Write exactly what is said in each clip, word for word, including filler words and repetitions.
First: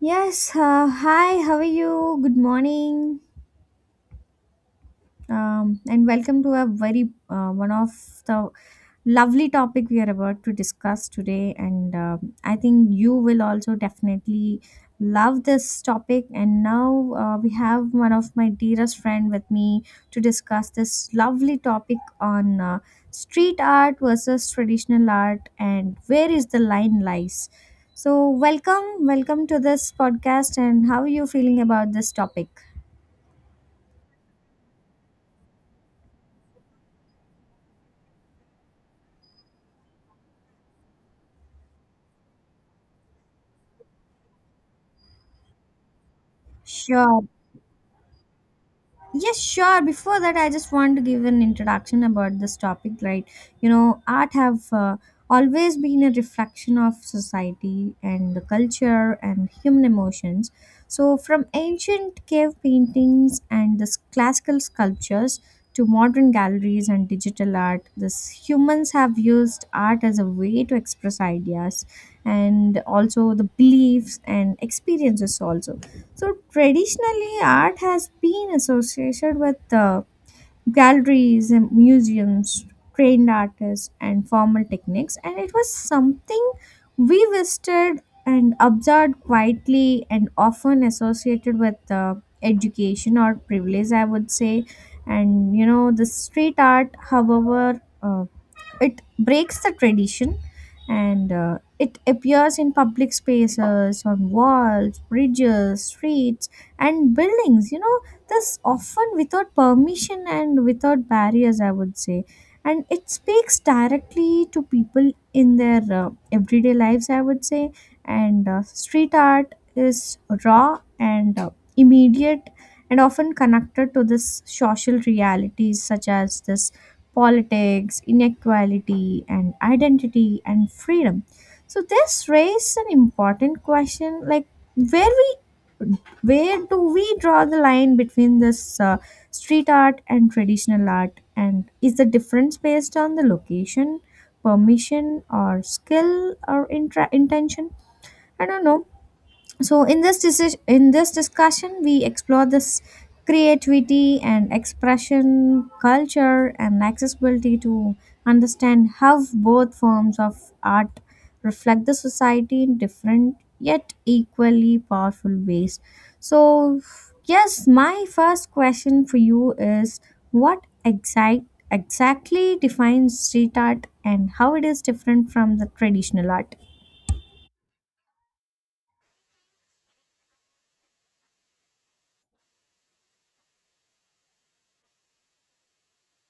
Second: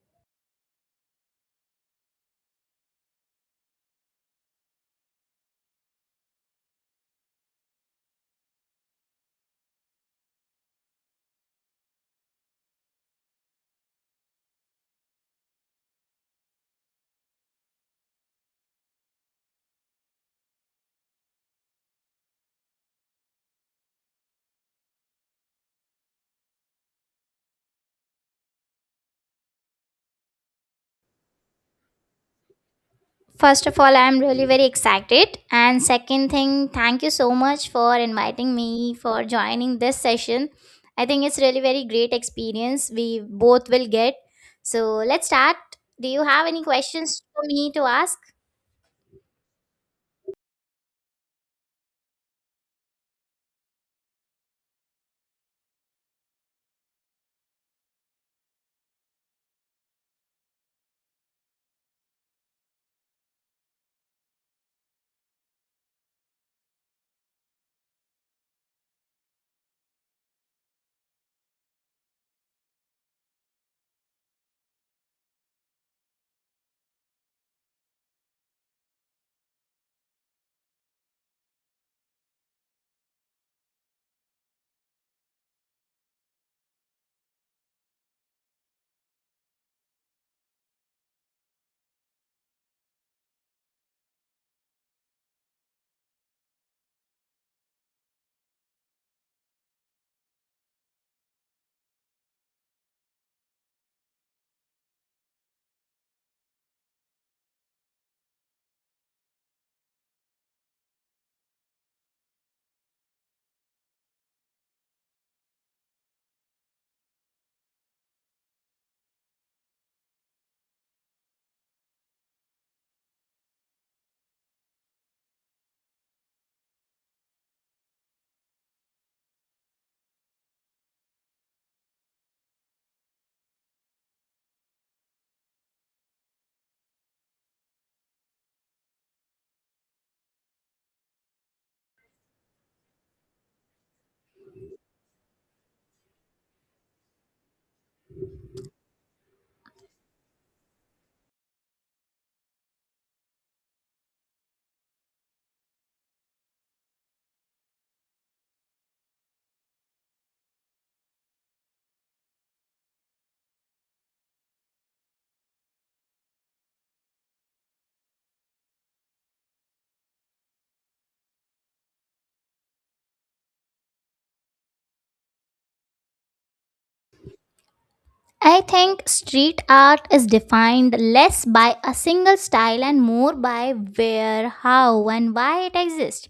Yes, uh, hi, how are you? Good morning. Um, and welcome to a very uh, one of the Lovely topic we are about to discuss today, and um, I think you will also definitely love this topic. And now uh, we have one of my dearest friend with me to discuss this lovely topic on uh, street art versus traditional art, and where is the line lies. So, welcome, welcome to this podcast, and how are you feeling about this topic? First of all, I'm really very excited. And second thing, thank you so much for inviting me for joining this session. I think it's really very great experience we both will get. So let's start. Do you have any Sure, questions for me to ask? Yes, sure. Before that, I just want to give an introduction about this topic, right? You know, art have uh, always been a reflection of society and the culture and human emotions. So, from ancient cave paintings and this classical sculptures to modern galleries and digital art, this humans have used art as a way to express ideas and also the beliefs and experiences also. So traditionally, art has been associated with uh, galleries and museums, trained artists, and formal techniques, and it was something we visited and observed quietly and often associated with uh, education or privilege, I would say. And you know, the street art, however, uh, it breaks the tradition and uh, it appears in public spaces on walls, bridges, streets, and buildings, you know, this often without permission and without barriers, I would say. And it speaks directly to people in their uh, everyday lives, I would say. And uh, street art is raw and uh, immediate and often connected to this social realities such as this politics, inequality, and identity and freedom. So this raises an important question, like where we where do we draw the line between this uh, street art and traditional art, and is the difference based on the location, permission, or skill or intra- intention? I don't know. So in this deci- in this discussion we explore this creativity and expression, culture and accessibility to understand how both forms of art reflect the society in different yet equally powerful ways. So yes, my first question for you is, what exact exactly defines street art and how it is different from the traditional art? I think street art is defined less by a single style and more by where, how, and why it exists.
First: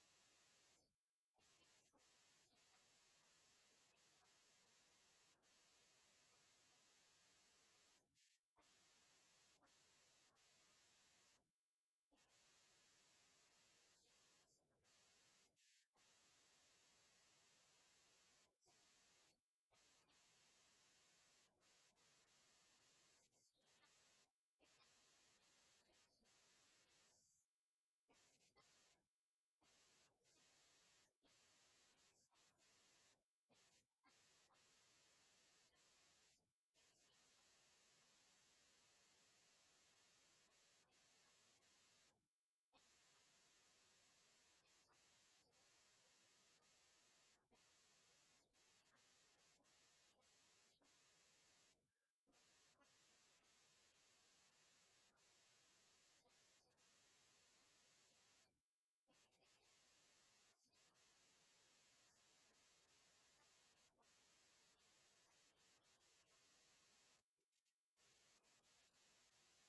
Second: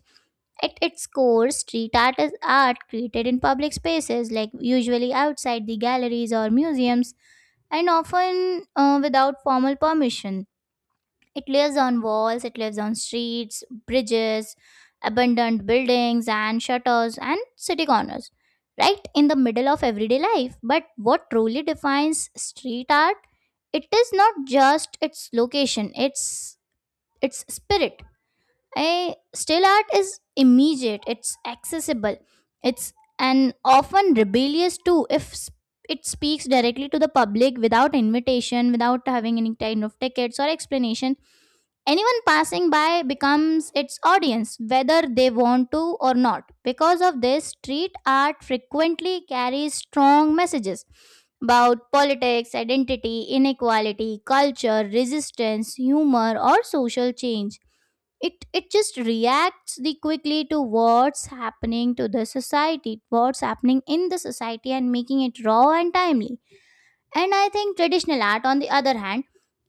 At its core, street art is art created in public spaces, like usually outside the galleries or museums and often uh, without formal permission. It lives on walls, it lives on streets, bridges, abandoned buildings, and shutters and city corners, right in the middle of everyday life. But what truly defines street art? It is not just its location, it's its spirit. I, still art is immediate, it's accessible, it's and often rebellious too. If s- It speaks directly to the public without invitation, without having any kind of tickets or explanation. Anyone passing by becomes its audience, whether they want to or not. Because of this, street art frequently carries strong messages about politics, identity, inequality, culture, resistance, humor, or social change. It it just reacts the quickly to what's happening to the society, what's happening in the society, and making it raw and timely. And I think traditional art, on the other hand,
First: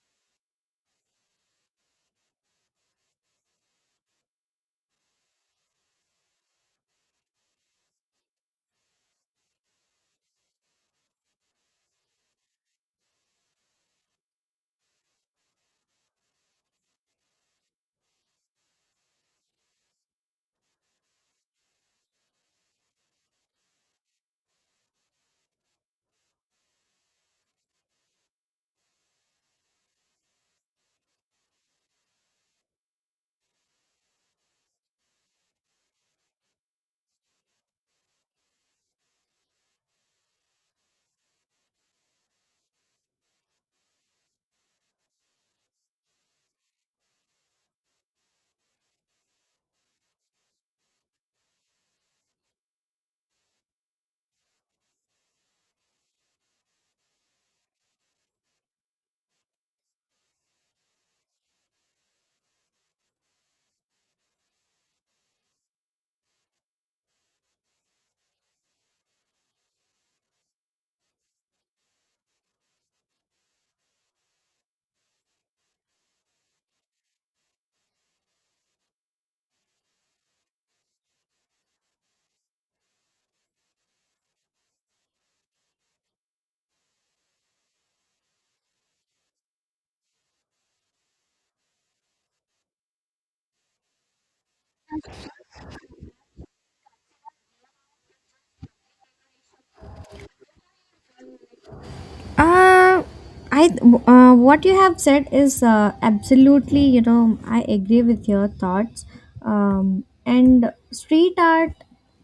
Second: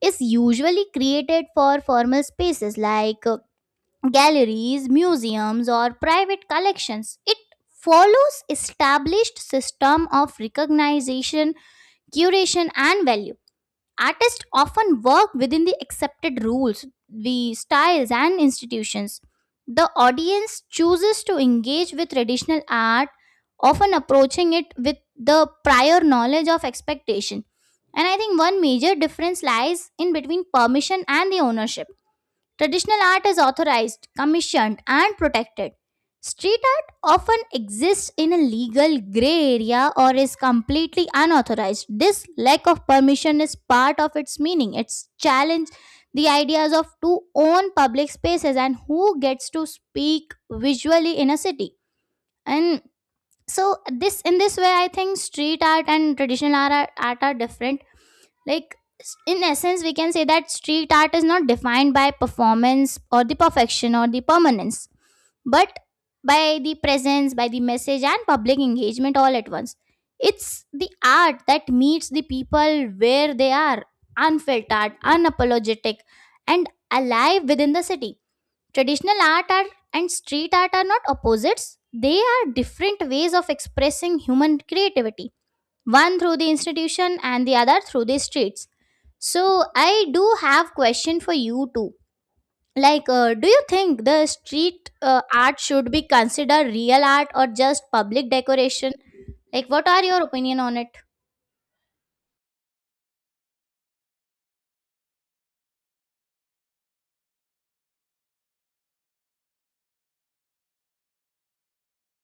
is usually created for formal spaces like uh, galleries, museums, or private collections. It follows established system of recognition, curation, and value. Artists often work within the accepted rules, the styles, and institutions. The audience chooses to engage with traditional art, often approaching it with the prior knowledge of expectation. And I think one major difference lies in between permission and the ownership. Traditional art is authorized, commissioned, and protected. Street art often exists in a legal gray area or is completely unauthorized. This lack of permission is part of its meaning. It's challenge the ideas of to own public spaces and who gets to speak visually in a city. And so this, in this way, I think street art and traditional art are, art are different. Like, s- in essence, we can say that street art is not defined by performance or the perfection or the permanence, but by the presence, by the message, and public engagement all at once. It's the art that meets the people where they are, unfiltered, unapologetic, and alive within the city. Traditional art are, and street art are not opposites, they are different ways of expressing human creativity, one through the institution and the other through the streets. So I do have question for you too. Like, uh, do you think the street uh, art should be considered real art or just public decoration? Like, what are your opinion on it? Uh, I uh, what you have said is uh, absolutely, you know, I agree with your thoughts. Um, and street art,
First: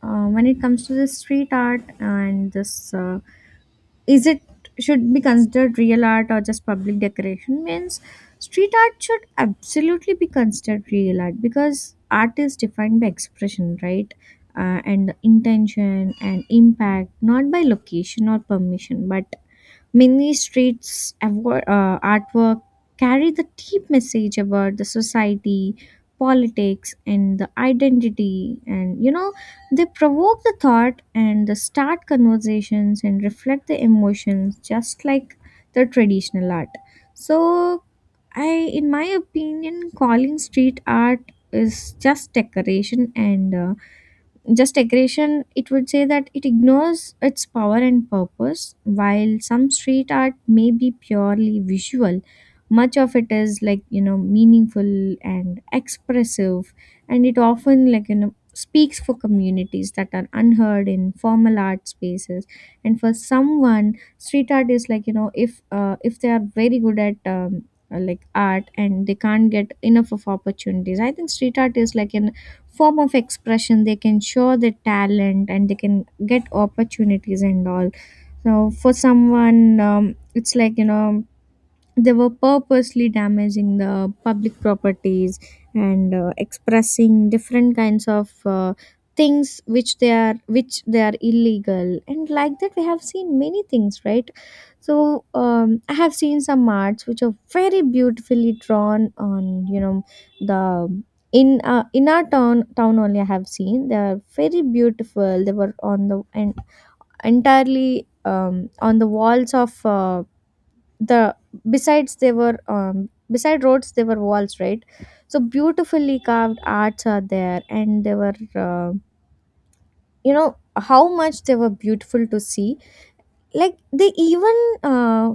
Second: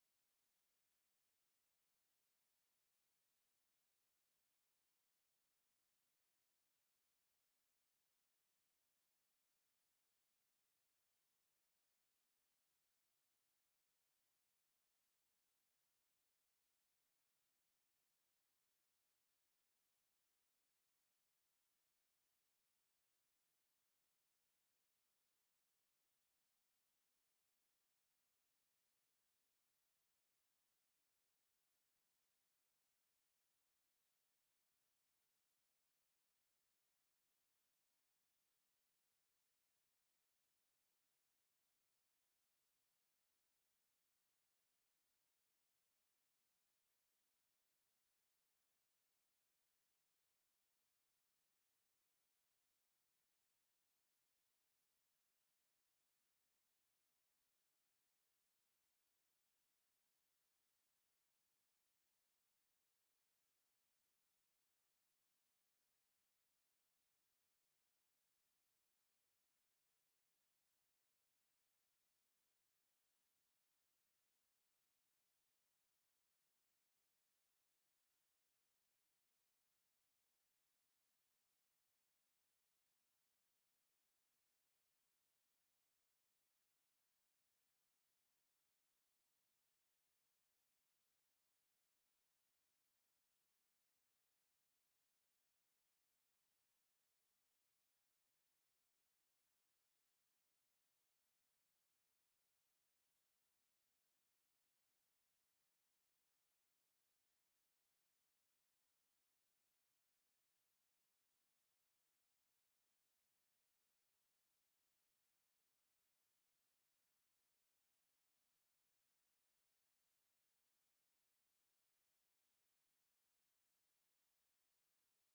uh, when it comes to this street art and this, uh, is it should be considered real art or just public decoration? Means street art should absolutely be considered real art because art is defined by expression, right? Uh, and intention and impact, not by location or permission, but many streets avo- uh, artwork carry the deep message about the society, politics, and the identity. And you know, they provoke the thought and the start conversations and reflect the emotions, just like the traditional art. So, I, in my opinion, calling street art is just decoration and uh, just aggression, it would say that it ignores its power and purpose. While some street art may be purely visual, much of it is, like, you know, meaningful and expressive, and it often, like, you know, speaks for communities that are unheard in formal art spaces. And for someone, street art is like, you know, if uh, if they are very good at um, uh, like art and they can't get enough of opportunities, I think street art is like an form of expression they can show their talent and they can get opportunities and all. So for someone, um, it's like, you know, they were purposely damaging the public properties and uh, expressing different kinds of uh, things which they are, which they are illegal, and like that we have seen many things, right? So um, I have seen some arts which are very beautifully drawn on, you know, the in uh, in our town town only. I have seen they are very beautiful. They were on the and entirely, um, on the walls of uh, the besides, they were, um, beside roads there were walls, right? So beautifully carved arts are there, and they were, uh, you know, how much they were beautiful to see. Like they even uh,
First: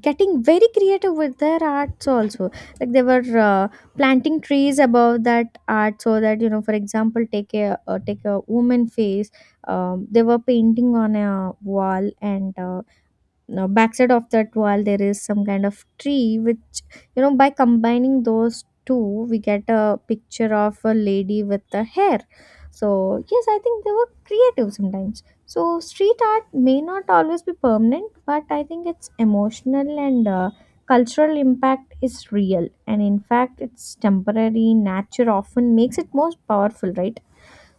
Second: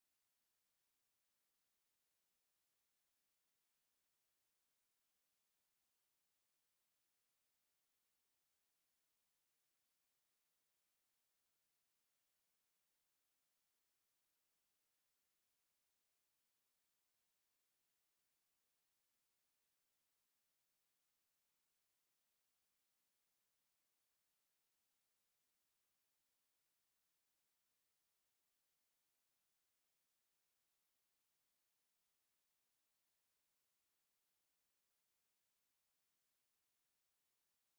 getting very creative with their arts also. Like they were uh, planting trees above that art so that, you know, for example, take a uh, take a woman face, um, they were painting on a wall. And uh, now backside of that wall there is some kind of tree, which, you know, by combining those two, we get a picture of a lady with the hair. So yes, I think they were creative sometimes. So street art may not always be permanent, but I think its emotional and uh, cultural impact is real, and in fact its temporary nature often makes it most powerful, right?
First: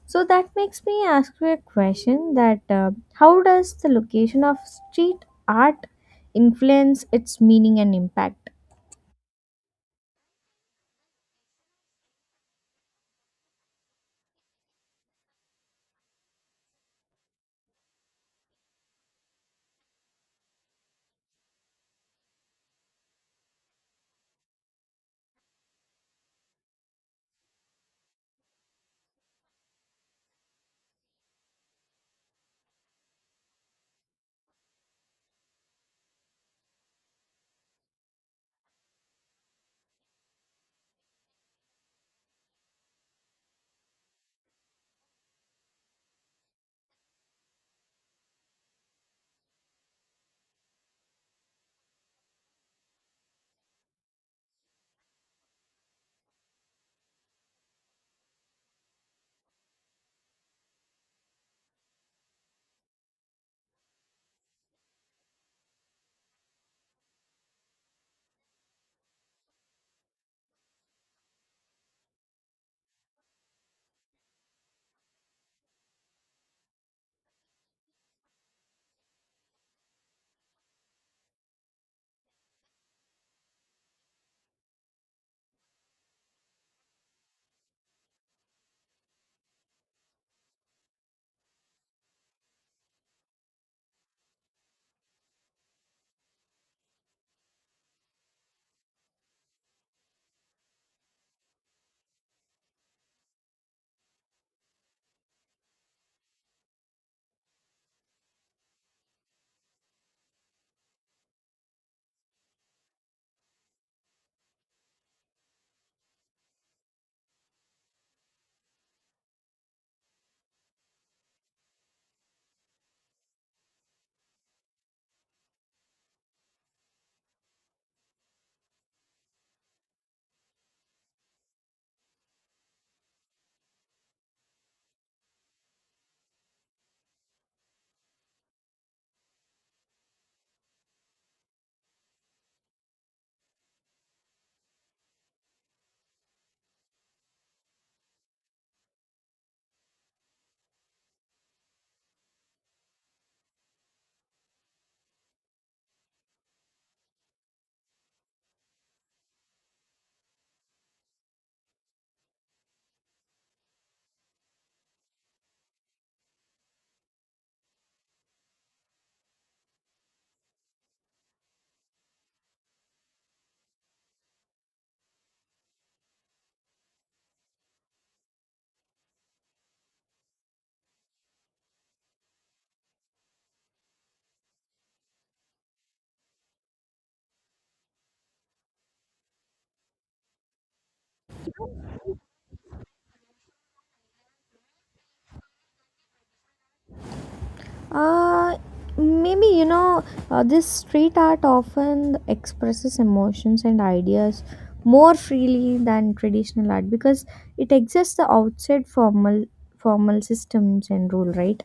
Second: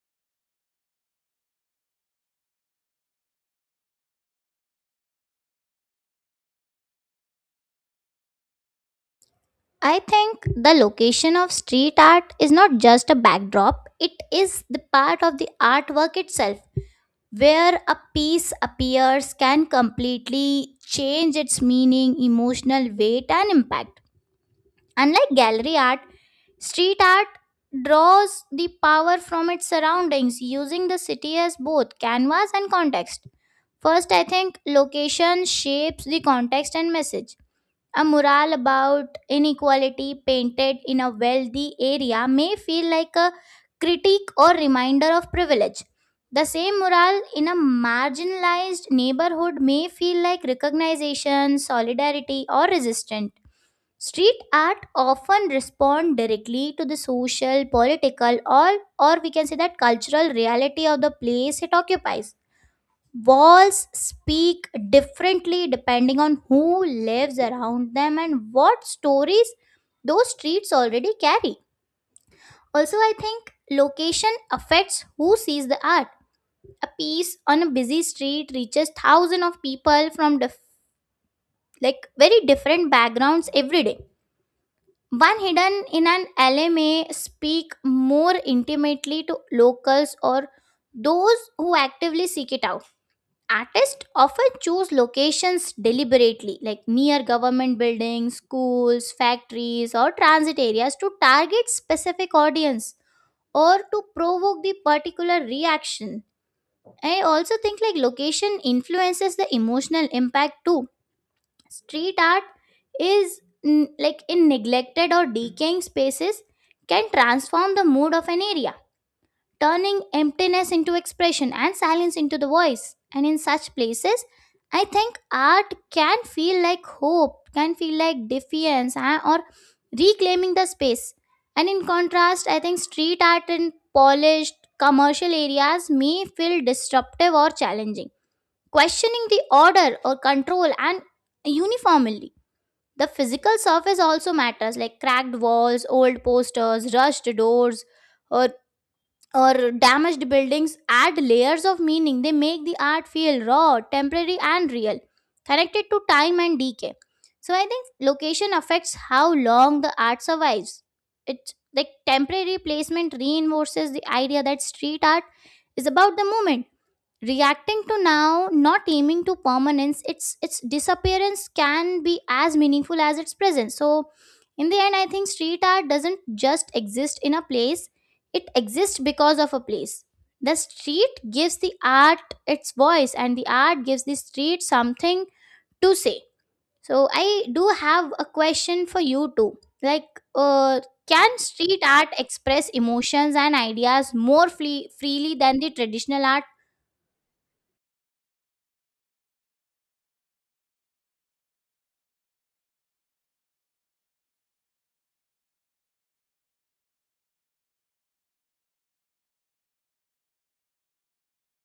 So that makes me ask you a question, that uh, how does the location of street art influence its meaning and impact? I think the location of street art is not just a backdrop, it is the part of the artwork itself. Where a piece appears can completely change its meaning, emotional weight, and impact. Unlike gallery art, street art draws the power from its surroundings, using the city as both canvas and context. First, I think location shapes the context and message. A mural about inequality painted in a wealthy area may feel like a critique or reminder of privilege. The same mural in a marginalized neighborhood may feel like recognition, solidarity, or resistance. Street art often respond directly to the social, political, or or we can say that, cultural reality of the place it occupies. Walls speak differently depending on who lives around them and what stories those streets already carry. Also, I think location affects who sees the art. A piece on a busy street reaches thousands of people from dif- like very different backgrounds every day. One hidden in an alley may speak more intimately to locals or those who actively seek it out. Artists often choose locations deliberately, like near government buildings, schools, factories, or transit areas, to target specific audience or to provoke the particular reaction. I also think like location influences the emotional impact too. Street art is n- like in neglected or decaying spaces can transform the mood of an area, turning emptiness into expression and silence into the voice. And in such places, I think art can feel like hope, can feel like defiance, ah, or reclaiming the space. And in contrast, I think street art in polished commercial areas may feel disruptive or challenging, questioning the order or control. And uniformly, the physical surface also matters, like cracked walls, old posters, rushed doors, or or damaged buildings add layers of meaning. They make the art feel raw, temporary, and real, connected to time and decay. So I think location affects how long the art survives. It's like temporary placement reinforces the idea that street art is about the moment, reacting to now, not aiming to permanence. Its its disappearance can be as meaningful as its presence. So in the end, I think street art doesn't just exist in a place, it exists because of a place. The street gives the art its voice, and the art gives the street something to say. So I do have a question for you too. Like, uh, can street art express emotions and ideas more free- freely than the traditional art? Uh, maybe you know, uh, this street art often expresses emotions and ideas more freely than traditional art because it exists outside formal formal systems and rule, right?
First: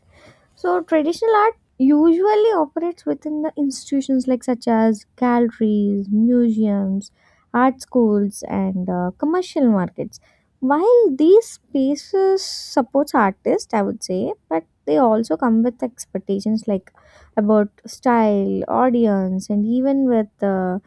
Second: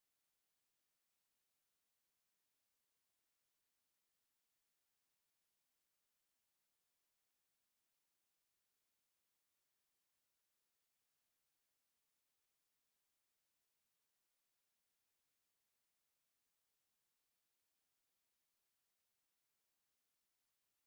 So traditional art usually operates within the institutions like such as galleries, museums, art schools, and uh, commercial markets. While these spaces supports artists, I would say, but they also come with expectations like about style, audience, and even with uh,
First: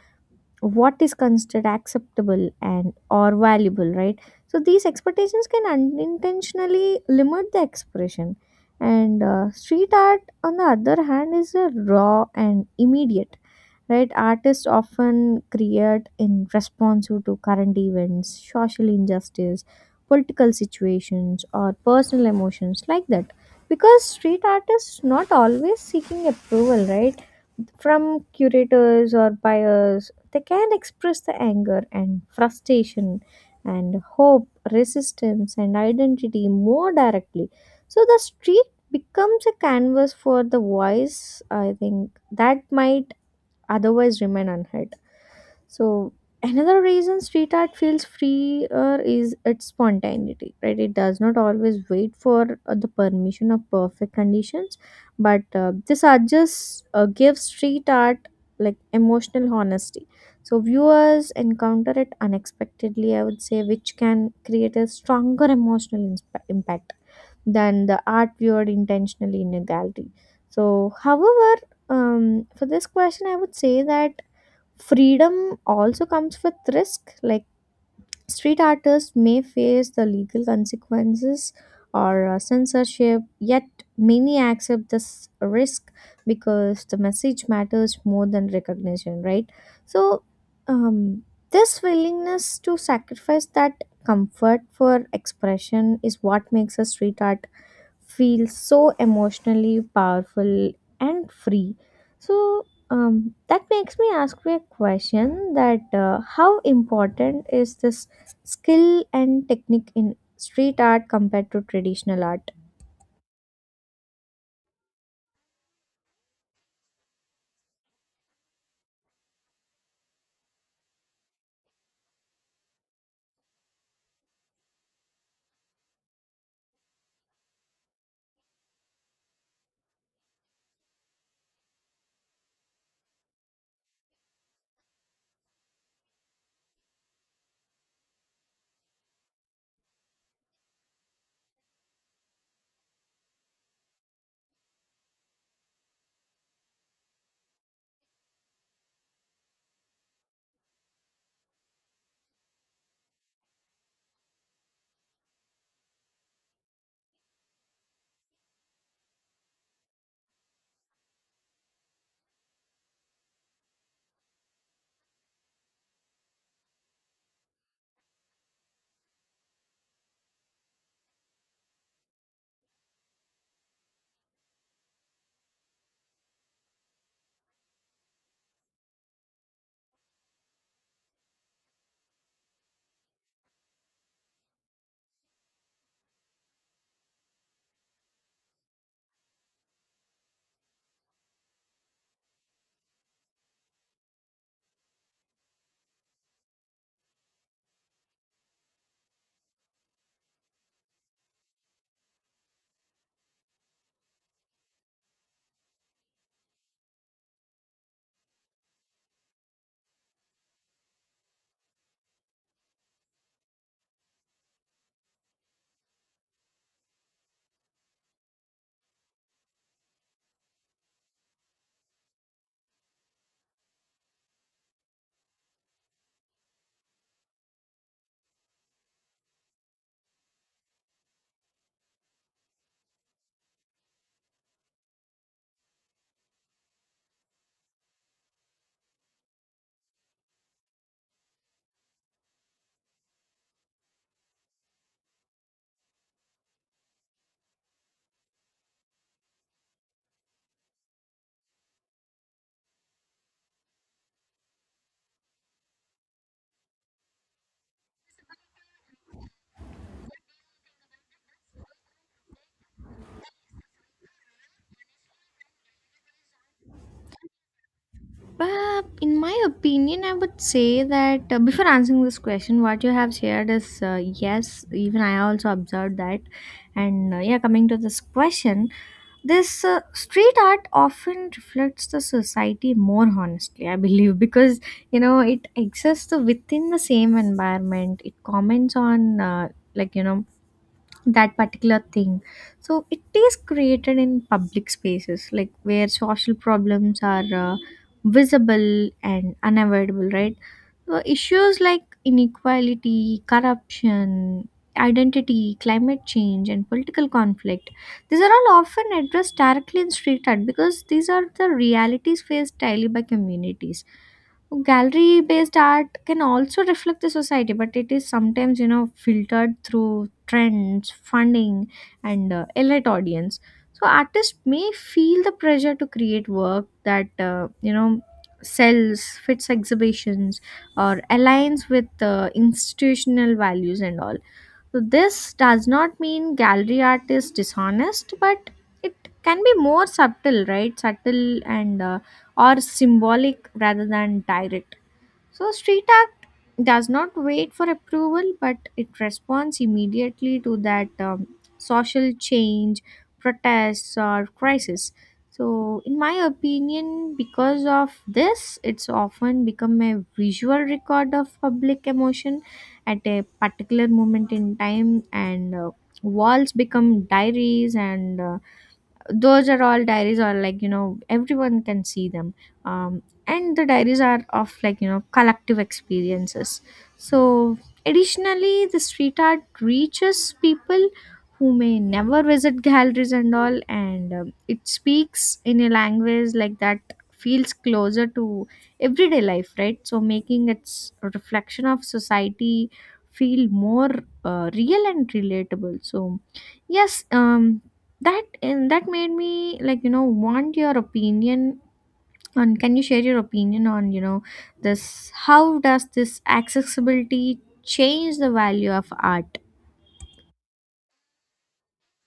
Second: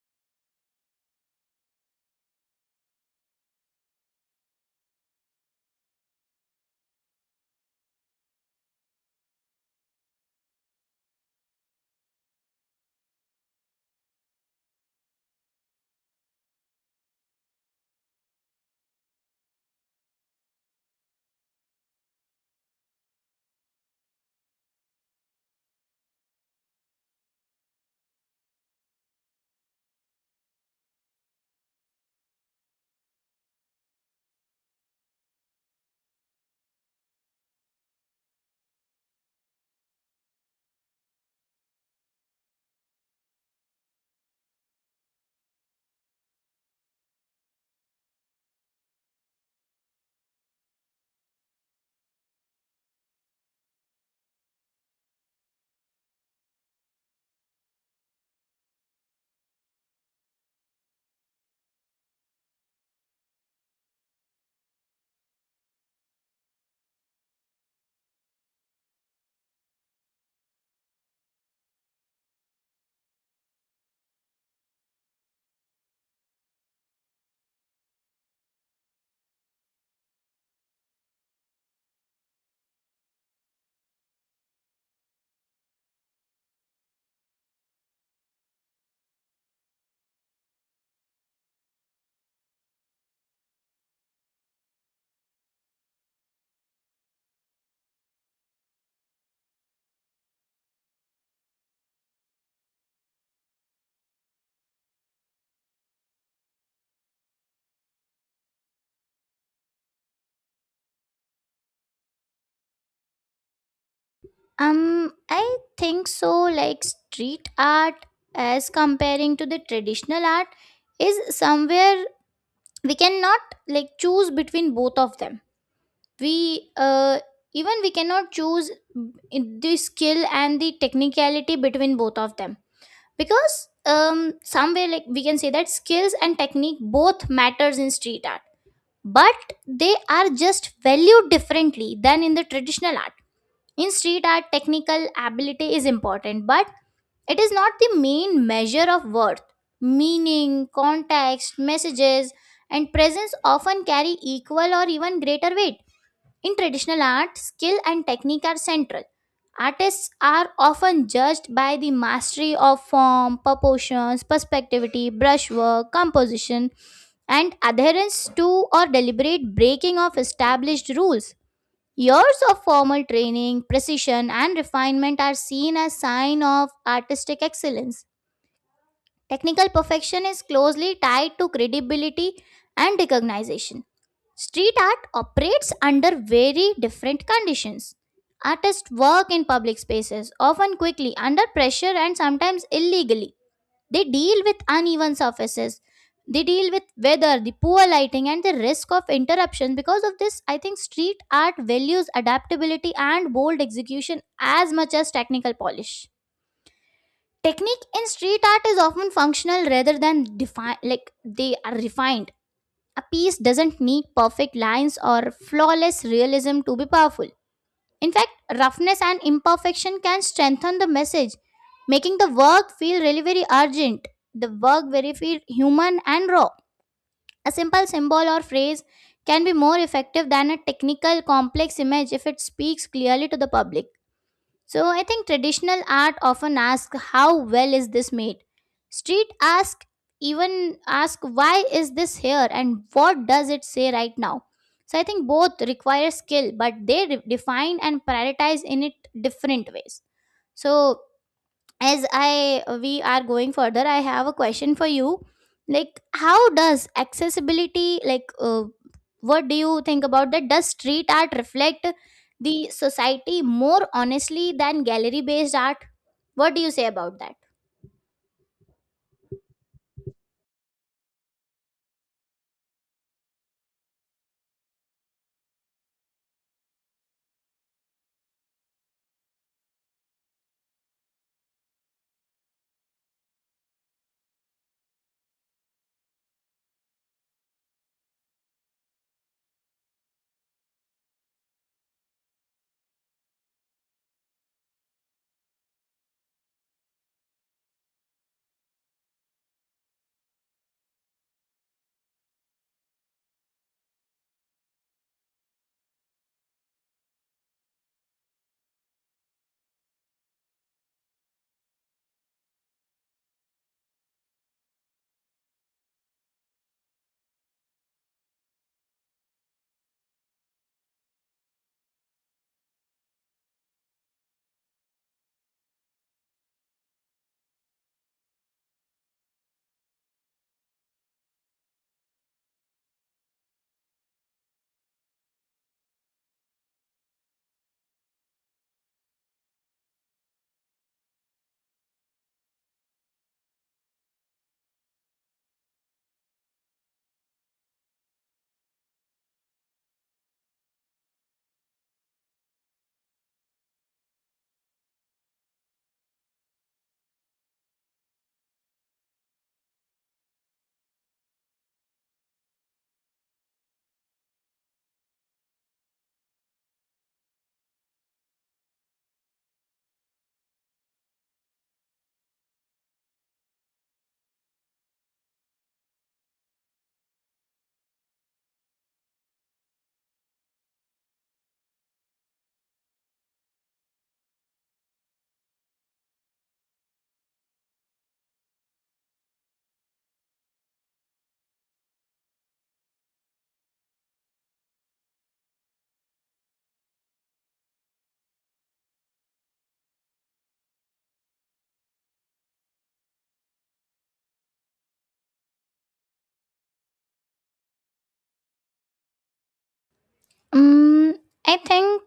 what is considered acceptable and or valuable, right? So these expectations can unintentionally limit the expression. And uh, street art on the other hand is a raw and immediate, right? Artists often create in response to current events, social injustice, political situations, or personal emotions like that. Because street art is not always seeking approval, right, from curators or buyers, they can express the anger and frustration and hope, resistance, and identity more directly. So the street becomes a canvas for the voice, I think, that might otherwise remain unheard. So another reason street art feels freer is its spontaneity, right? It does not always wait for uh, the permission of perfect conditions, but uh, this art just uh, gives street art like emotional honesty. So viewers encounter it unexpectedly, I would say, which can create a stronger emotional insp- impact than the art viewed intentionally in a gallery. So, however, um, for this question, I would say that freedom also comes with risk, like street artists may face the legal consequences or uh, censorship, yet many accept this risk because the message matters more than recognition, right? So, um, this willingness to sacrifice that comfort for expression is what makes a street art feel so emotionally powerful and free. So um, that makes me ask you a question, that uh, how important is this skill and technique in street art compared to traditional art? Um, I think so. Like street art, as comparing to the traditional art, is somewhere we cannot like choose between both of them. We uh, even we cannot choose in the skill and the technicality between both of them, because um somewhere, like, we can say that skills and technique both matters in street art, but they are just valued differently than in the traditional art. In street art, technical ability is important, but it is not the main measure of worth. Meaning, context, messages, and presence often carry equal or even greater weight. In traditional art, skill and technique are central. Artists are often judged by the mastery of form, proportions, perspectivity, brushwork, composition, and adherence to or deliberate breaking of established rules. Years of formal training, precision, and refinement are seen as sign of artistic excellence. Technical perfection is closely tied to credibility and recognition. Street art operates under very different conditions. Artists work in public spaces, often quickly, under pressure, and sometimes illegally. They deal with uneven surfaces, they deal with weather, the poor lighting, and the risk of interruption. Because of this, I think street art values adaptability and bold execution as much as technical polish. Technique in street art is often functional rather than defined, like they are refined. A piece doesn't need perfect lines or flawless realism to be powerful. In fact, roughness and imperfection can strengthen the message, making the work feel really very urgent, the work very feel human and raw. A simple symbol or phrase can be more effective than a technical complex image if it speaks clearly to the public. So I think traditional art often asks how well is this made. Street ask, even ask, why is this here and what does it say right now. So I think both require skill, but they re- define and prioritize in it different ways. So as I we are going further, I have a question for you. Like, how does accessibility, like, uh, what do you think about that, does street art reflect the society more honestly than gallery based art? What do you say about that? But in my opinion, I would say that uh, before answering this question, what you have shared is, uh, yes, even I also observed that. And uh, yeah, coming to this question, this uh, street art often reflects the society more honestly, I believe, because, you know, it exists within the same environment. It comments on, uh, like, you know, that particular thing. So it is created in public spaces like where social problems are uh, visible and unavoidable, right? So issues like inequality, corruption, identity, climate change, and political conflict, these are all often addressed directly in street art, because these are the realities faced daily by communities. Gallery based art can also reflect the society, but it is sometimes, you know, filtered through trends, funding, and uh, elite audience. So artists may feel the pressure to create work that, uh, you know, sells, fits exhibitions, or aligns with uh, institutional values and all. So this does not mean gallery art is dishonest, but it can be more subtle, right? Subtle and uh, or symbolic rather than direct. So, street act does not wait for approval, but it responds immediately to that, um, social change, protests, or crisis. So, in my opinion, because of this, it's often become a visual record of public emotion at a particular moment in time. And uh, walls become diaries. And uh, those are all diaries are like, you know, everyone can see them. um, and the diaries are of, like, you know, collective experiences. So additionally, the street art reaches people who may never visit galleries and all. And um, it speaks in a language like that feels closer to everyday life, right? So making its reflection of society feel more uh, real and relatable. So yes, um that, and that made me like, you know, want your opinion on, can you share your opinion on, you know, this, how does this accessibility change the value of art? Um, I think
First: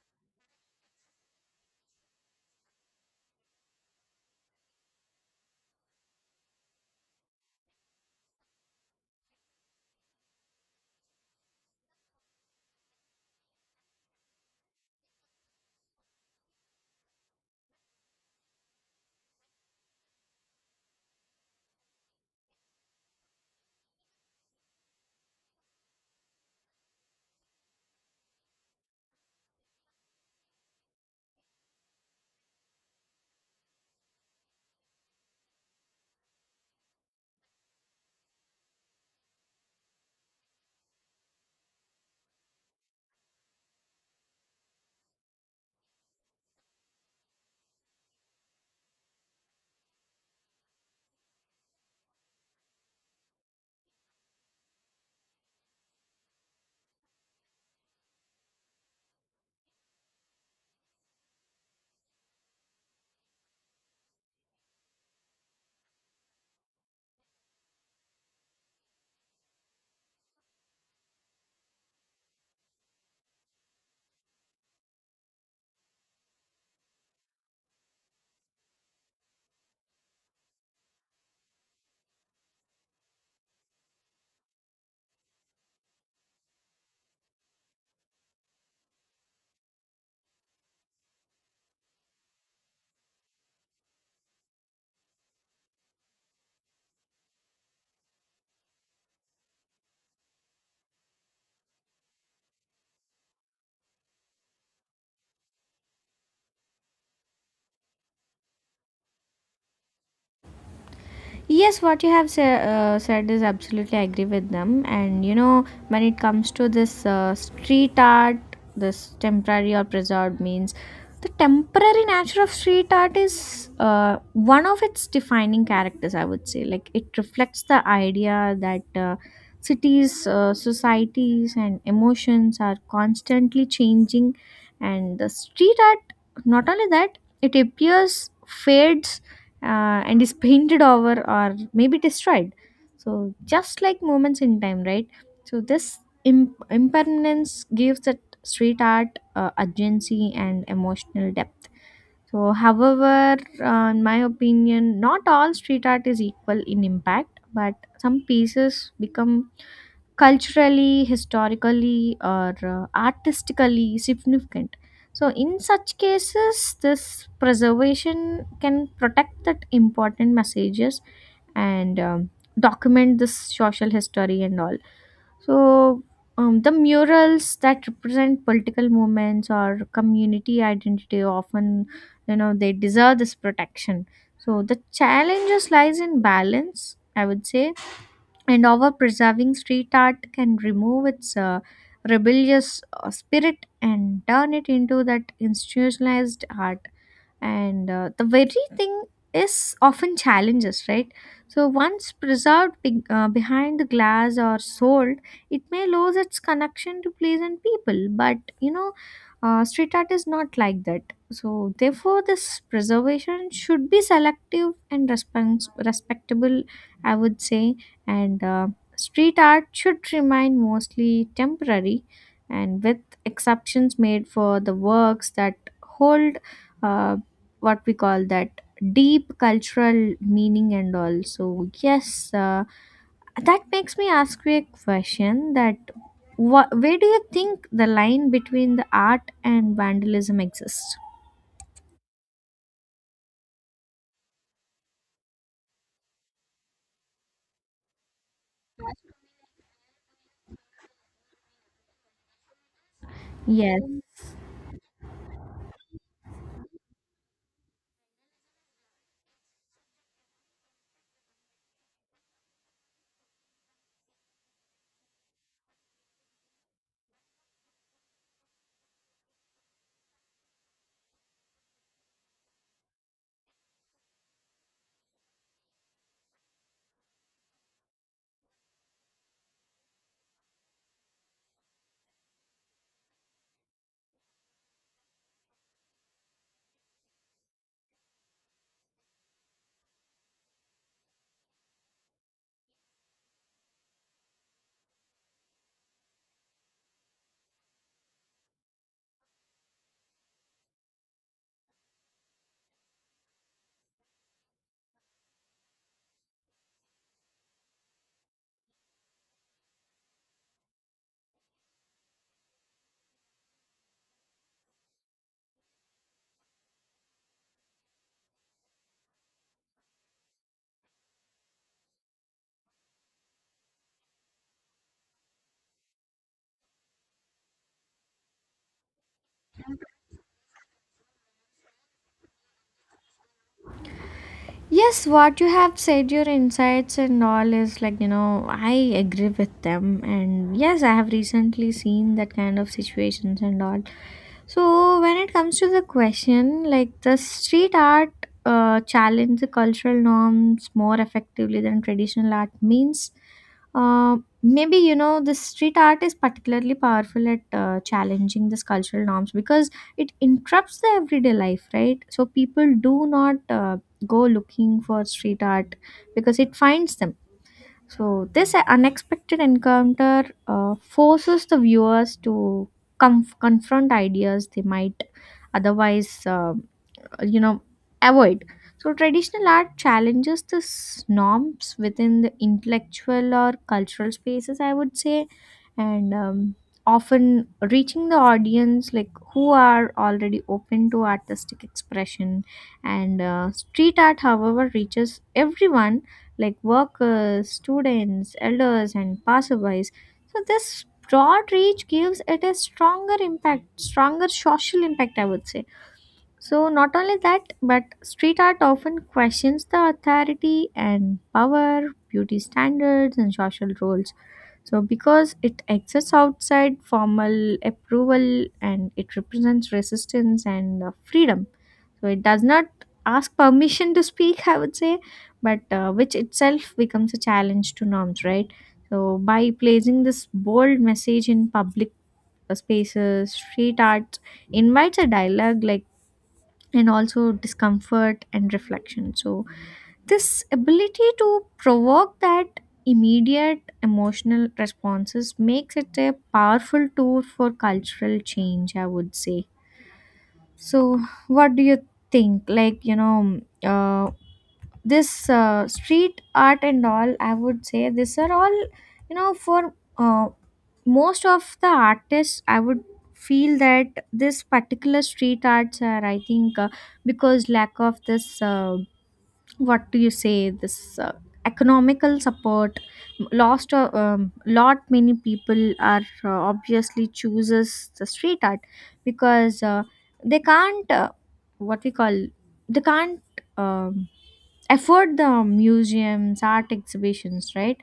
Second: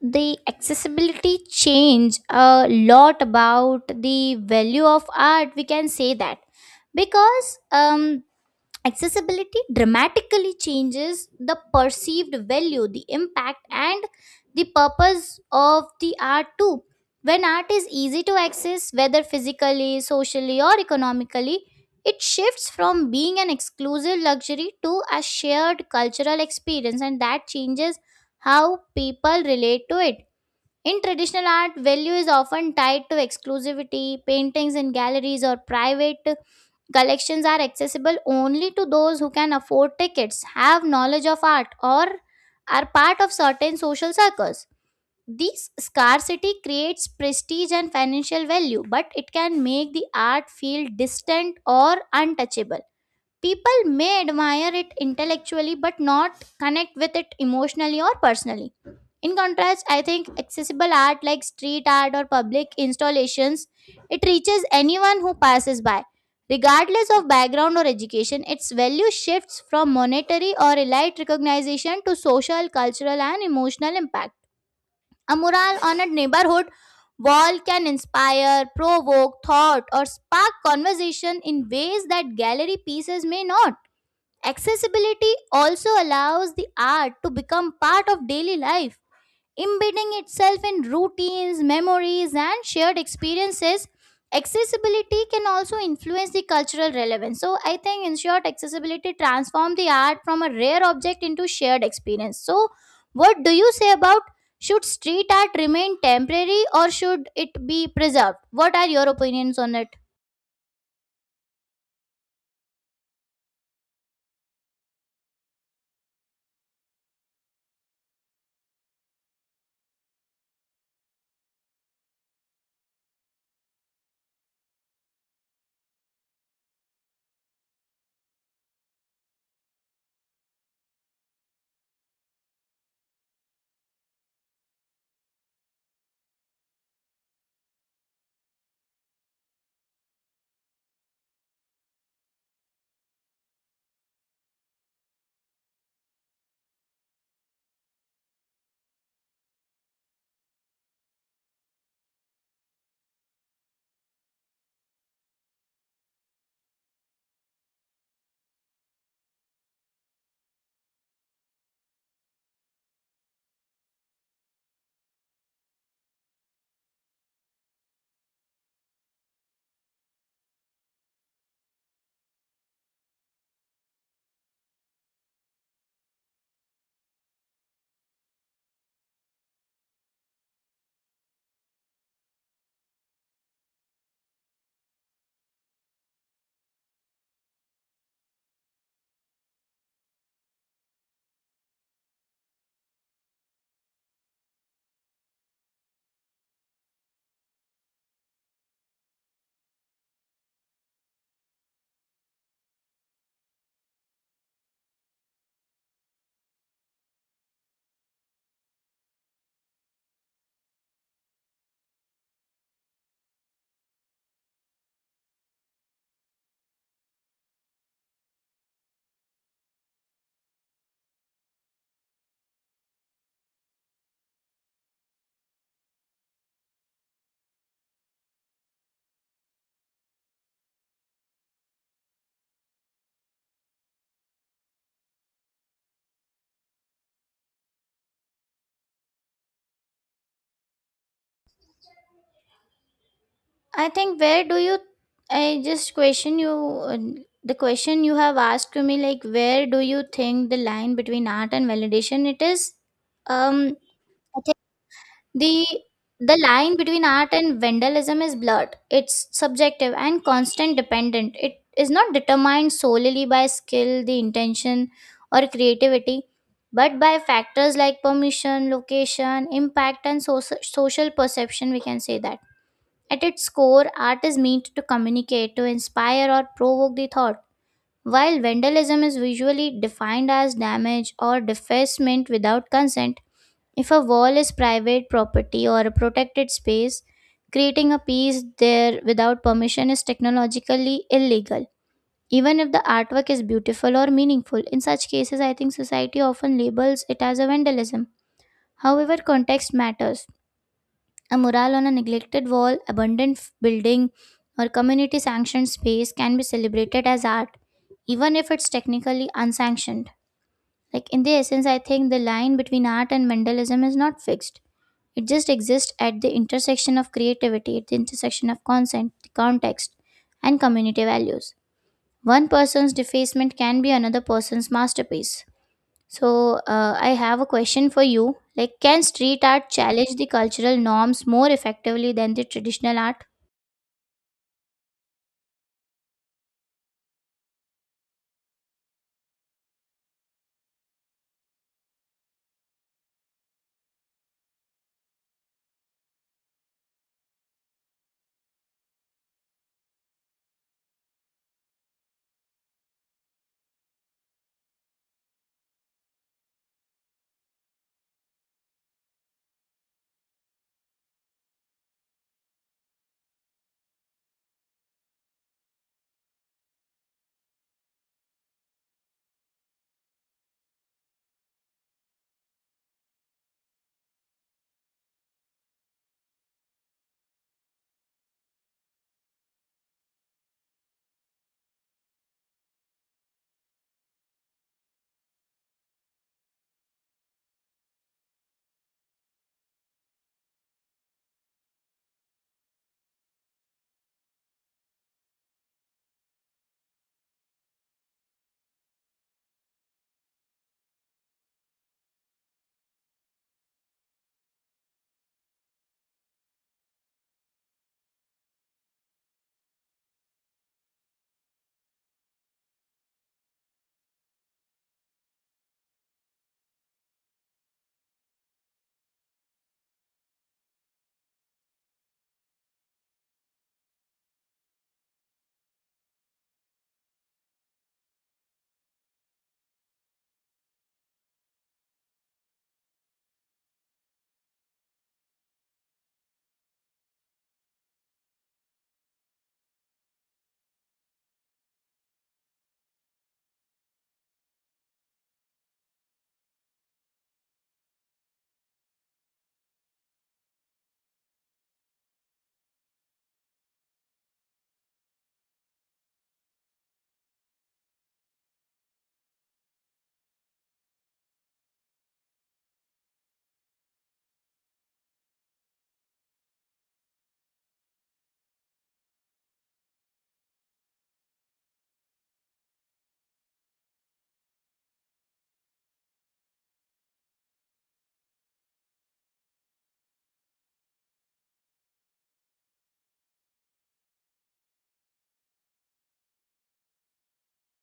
the accessibility change a lot about the value of art. We can say that, because um, accessibility dramatically changes the perceived value, the impact, and the purpose of the art too. When art is easy to access, whether physically, socially, or economically, it shifts from being an exclusive luxury to a shared cultural experience, and that changes how people relate to it. In traditional art, value is often tied to exclusivity. Paintings in galleries, or private collections are accessible only to those who can afford tickets, have knowledge of art, or are part of certain social circles. This scarcity creates prestige and financial value, but it can make the art feel distant or untouchable. People may admire it intellectually but not connect with it emotionally or personally. In contrast, I think accessible art like street art or public installations, it reaches anyone who passes by. Regardless of background or education, its value shifts from monetary or elite recognition to social, cultural, and emotional impact. A mural on a neighborhood wall can inspire, provoke thought, or spark conversation in ways that gallery pieces may not. Accessibility also allows the art to become part of daily life, embedding itself in routines, memories, and shared experiences. Accessibility can also influence the cultural relevance. So, I think, in short, accessibility transform the art from a rare object into shared experience. So, what do you say about, should street art remain temporary or should it be preserved? What are your opinions on it? Yes, what you have sa- uh, said is absolutely agree with them. And you know, when it comes to this uh, street art, this temporary or preserved means the temporary nature of street art is uh, one of its defining characters, I would say. Like it reflects the idea that uh, cities, uh, societies, and emotions are constantly changing. And the street art, not only that, it appears, fades uh, and is painted over or maybe destroyed. So, just like moments in time, right? So, this imp- impermanence gives that street art uh, urgency and emotional depth. So, however, uh, in my opinion, not all street art is equal in impact, but some pieces become culturally, historically, or uh, artistically significant. So, in such cases, this preservation can protect that important messages and um, document this social history and all. So, um, the murals that represent political movements or community identity often, you know, they deserve this protection. So, the challenges lies in balance, I would say, and our preserving street art can remove its uh, rebellious uh, spirit and turn it into that institutionalized art, and uh, the very thing is often challenges, right? So once preserved be- uh, behind the glass or sold, it may lose its connection to place and people. But you know, uh, street art is not like that, so therefore this preservation should be selective and respons- respectable, I would say. And uh, street art should remain mostly temporary, and with exceptions made for the works that hold, uh, what we call that, deep cultural meaning and all. So yes, uh, that makes me ask you a question that wha where do you think the line between the art and vandalism exists? I think where do you, I just question you, uh, the question you have asked to me, like, where do you think the line between art and validation it is. um Yes. I think the the line between art and vandalism is blurred, it's subjective and constant dependent. It is not determined solely by skill, the intention, or creativity, but by factors like permission, location, impact, and so- social perception, we can say that. At its core, art is meant to communicate, to inspire, or provoke the thought. While vandalism is usually defined as damage or defacement without consent, if a wall is private property or a protected space, creating a piece there without permission is technologically illegal. Even if the artwork is beautiful or meaningful, in such cases, I think society often labels it as a vandalism. However, context matters. A mural on a neglected wall, abandoned f- building, or community sanctioned space can be celebrated as art, even if it's technically unsanctioned. Like in the essence, I think the line between art and Mendelism is not fixed. It just exists at the intersection of creativity, at the intersection of consent, the context, and community values. One person's defacement can be another person's masterpiece. So, uh, I have a question for you. Like, can street art challenge the cultural norms more effectively than the traditional art? Yes, what you have said, your insights and all is like, you know, I agree with them. And yes, I have recently seen that kind of situations and all. So when it comes to the question, like the street art uh, challenge the cultural norms more effectively than traditional art means, uh, maybe you know the street art is particularly powerful at uh, challenging these cultural norms because it interrupts the everyday life, right? So people do not uh, go looking for street art because it finds them. So, this unexpected encounter uh, forces the viewers to com- confront ideas they might otherwise uh, you know avoid. So traditional art challenges the s- norms within the intellectual or cultural spaces, I would say, and um, often reaching the audience like who are already open to artistic expression. And uh, street art however reaches everyone, like workers, students, elders, and passerbys. So this broad reach gives it a stronger impact, stronger social impact, I would say. So, not only that, but street art often questions the authority and power, beauty standards, and social roles. So, because it exists outside formal approval and it represents resistance and uh, freedom. So, it does not ask permission to speak, I would say, but uh, which itself becomes a challenge to norms, right? So, by placing this bold message in public uh, spaces, street art invites a dialogue, like, and also discomfort and reflection. So, this ability to provoke that immediate emotional responses makes it a powerful tool for cultural change, I would say. So, what do you think? Like, you know, uh, this uh, street art and all, I would say, these are all, you know, for uh, most of the artists, I would feel that this particular street arts are, I think, uh, because lack of this uh, what do you say, this uh, economical support, lost uh, um, lot many people are uh, obviously chooses the street art because uh, they can't uh, what we call, they can't um, afford the museums, art exhibitions, right?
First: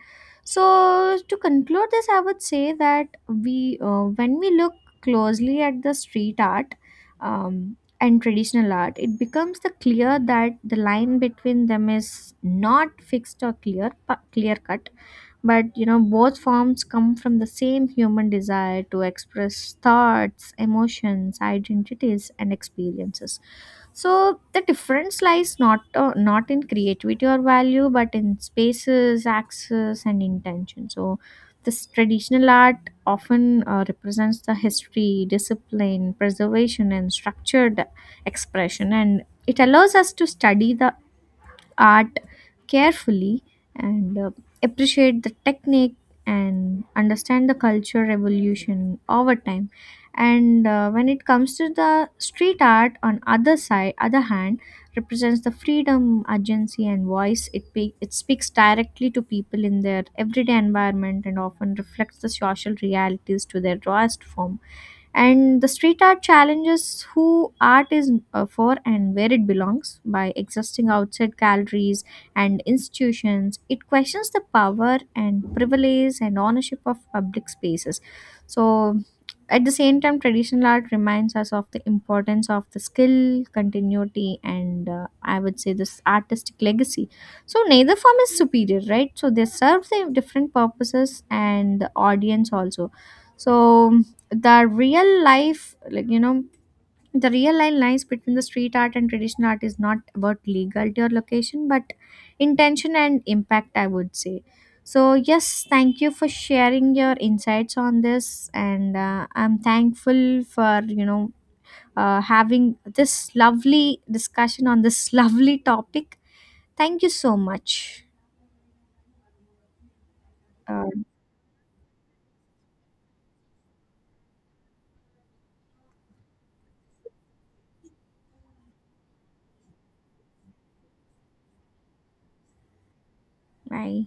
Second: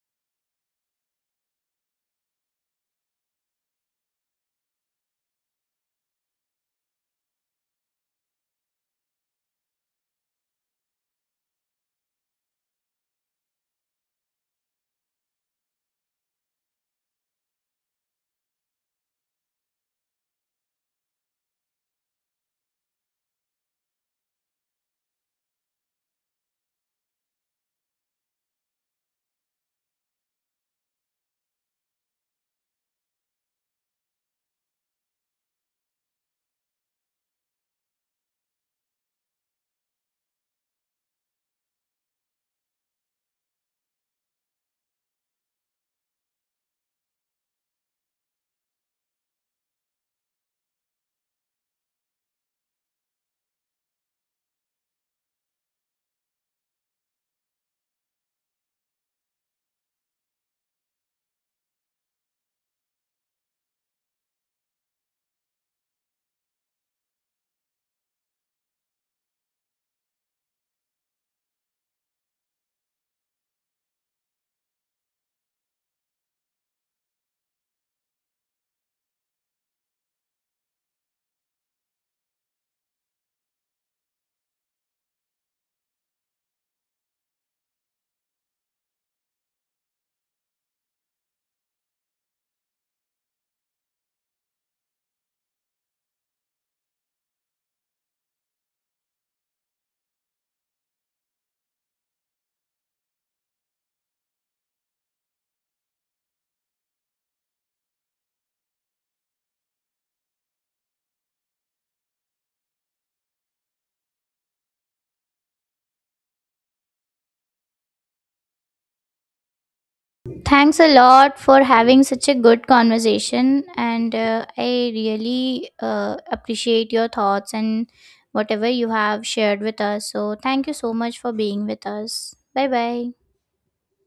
So to conclude this, I would say that we uh, when we look closely at the street art um, and traditional art, it becomes the clear that the line between them is not fixed or clear clear cut, but you know both forms come from the same human desire to express thoughts, emotions, identities, and experiences. So the difference lies not uh, not in creativity or value, but in spaces, access, and intention. So this traditional art often uh, represents the history, discipline, preservation, and structured expression, and it allows us to study the art carefully, and uh, appreciate the technique and understand the culture revolution over time. And uh, when it comes to the street art, on other side other hand, represents the freedom, agency, and voice. It pe- it speaks directly to people in their everyday environment and often reflects the social realities to their rawest form. And the street art challenges who art is uh, for and where it belongs. By existing outside galleries and institutions, it questions the power and privilege and ownership of public spaces. So at the same time, traditional art reminds us of the importance of the skill, continuity, and uh, I would say this artistic legacy. So neither form is superior, right? So they serve the different purposes and the audience also. So the real life like you know, the real line lies between the street art and traditional art is not about legality or location, but intention and impact, I would say. So yes, thank you for sharing your insights on this, and uh, I'm thankful for, you know, uh, having this lovely discussion on this lovely topic. Thank you so much. Thanks uh, a lot for having such a good conversation, and uh, I really uh, appreciate your thoughts and whatever you have shared with us. So, thank you so much for being with us. Bye bye. Bye.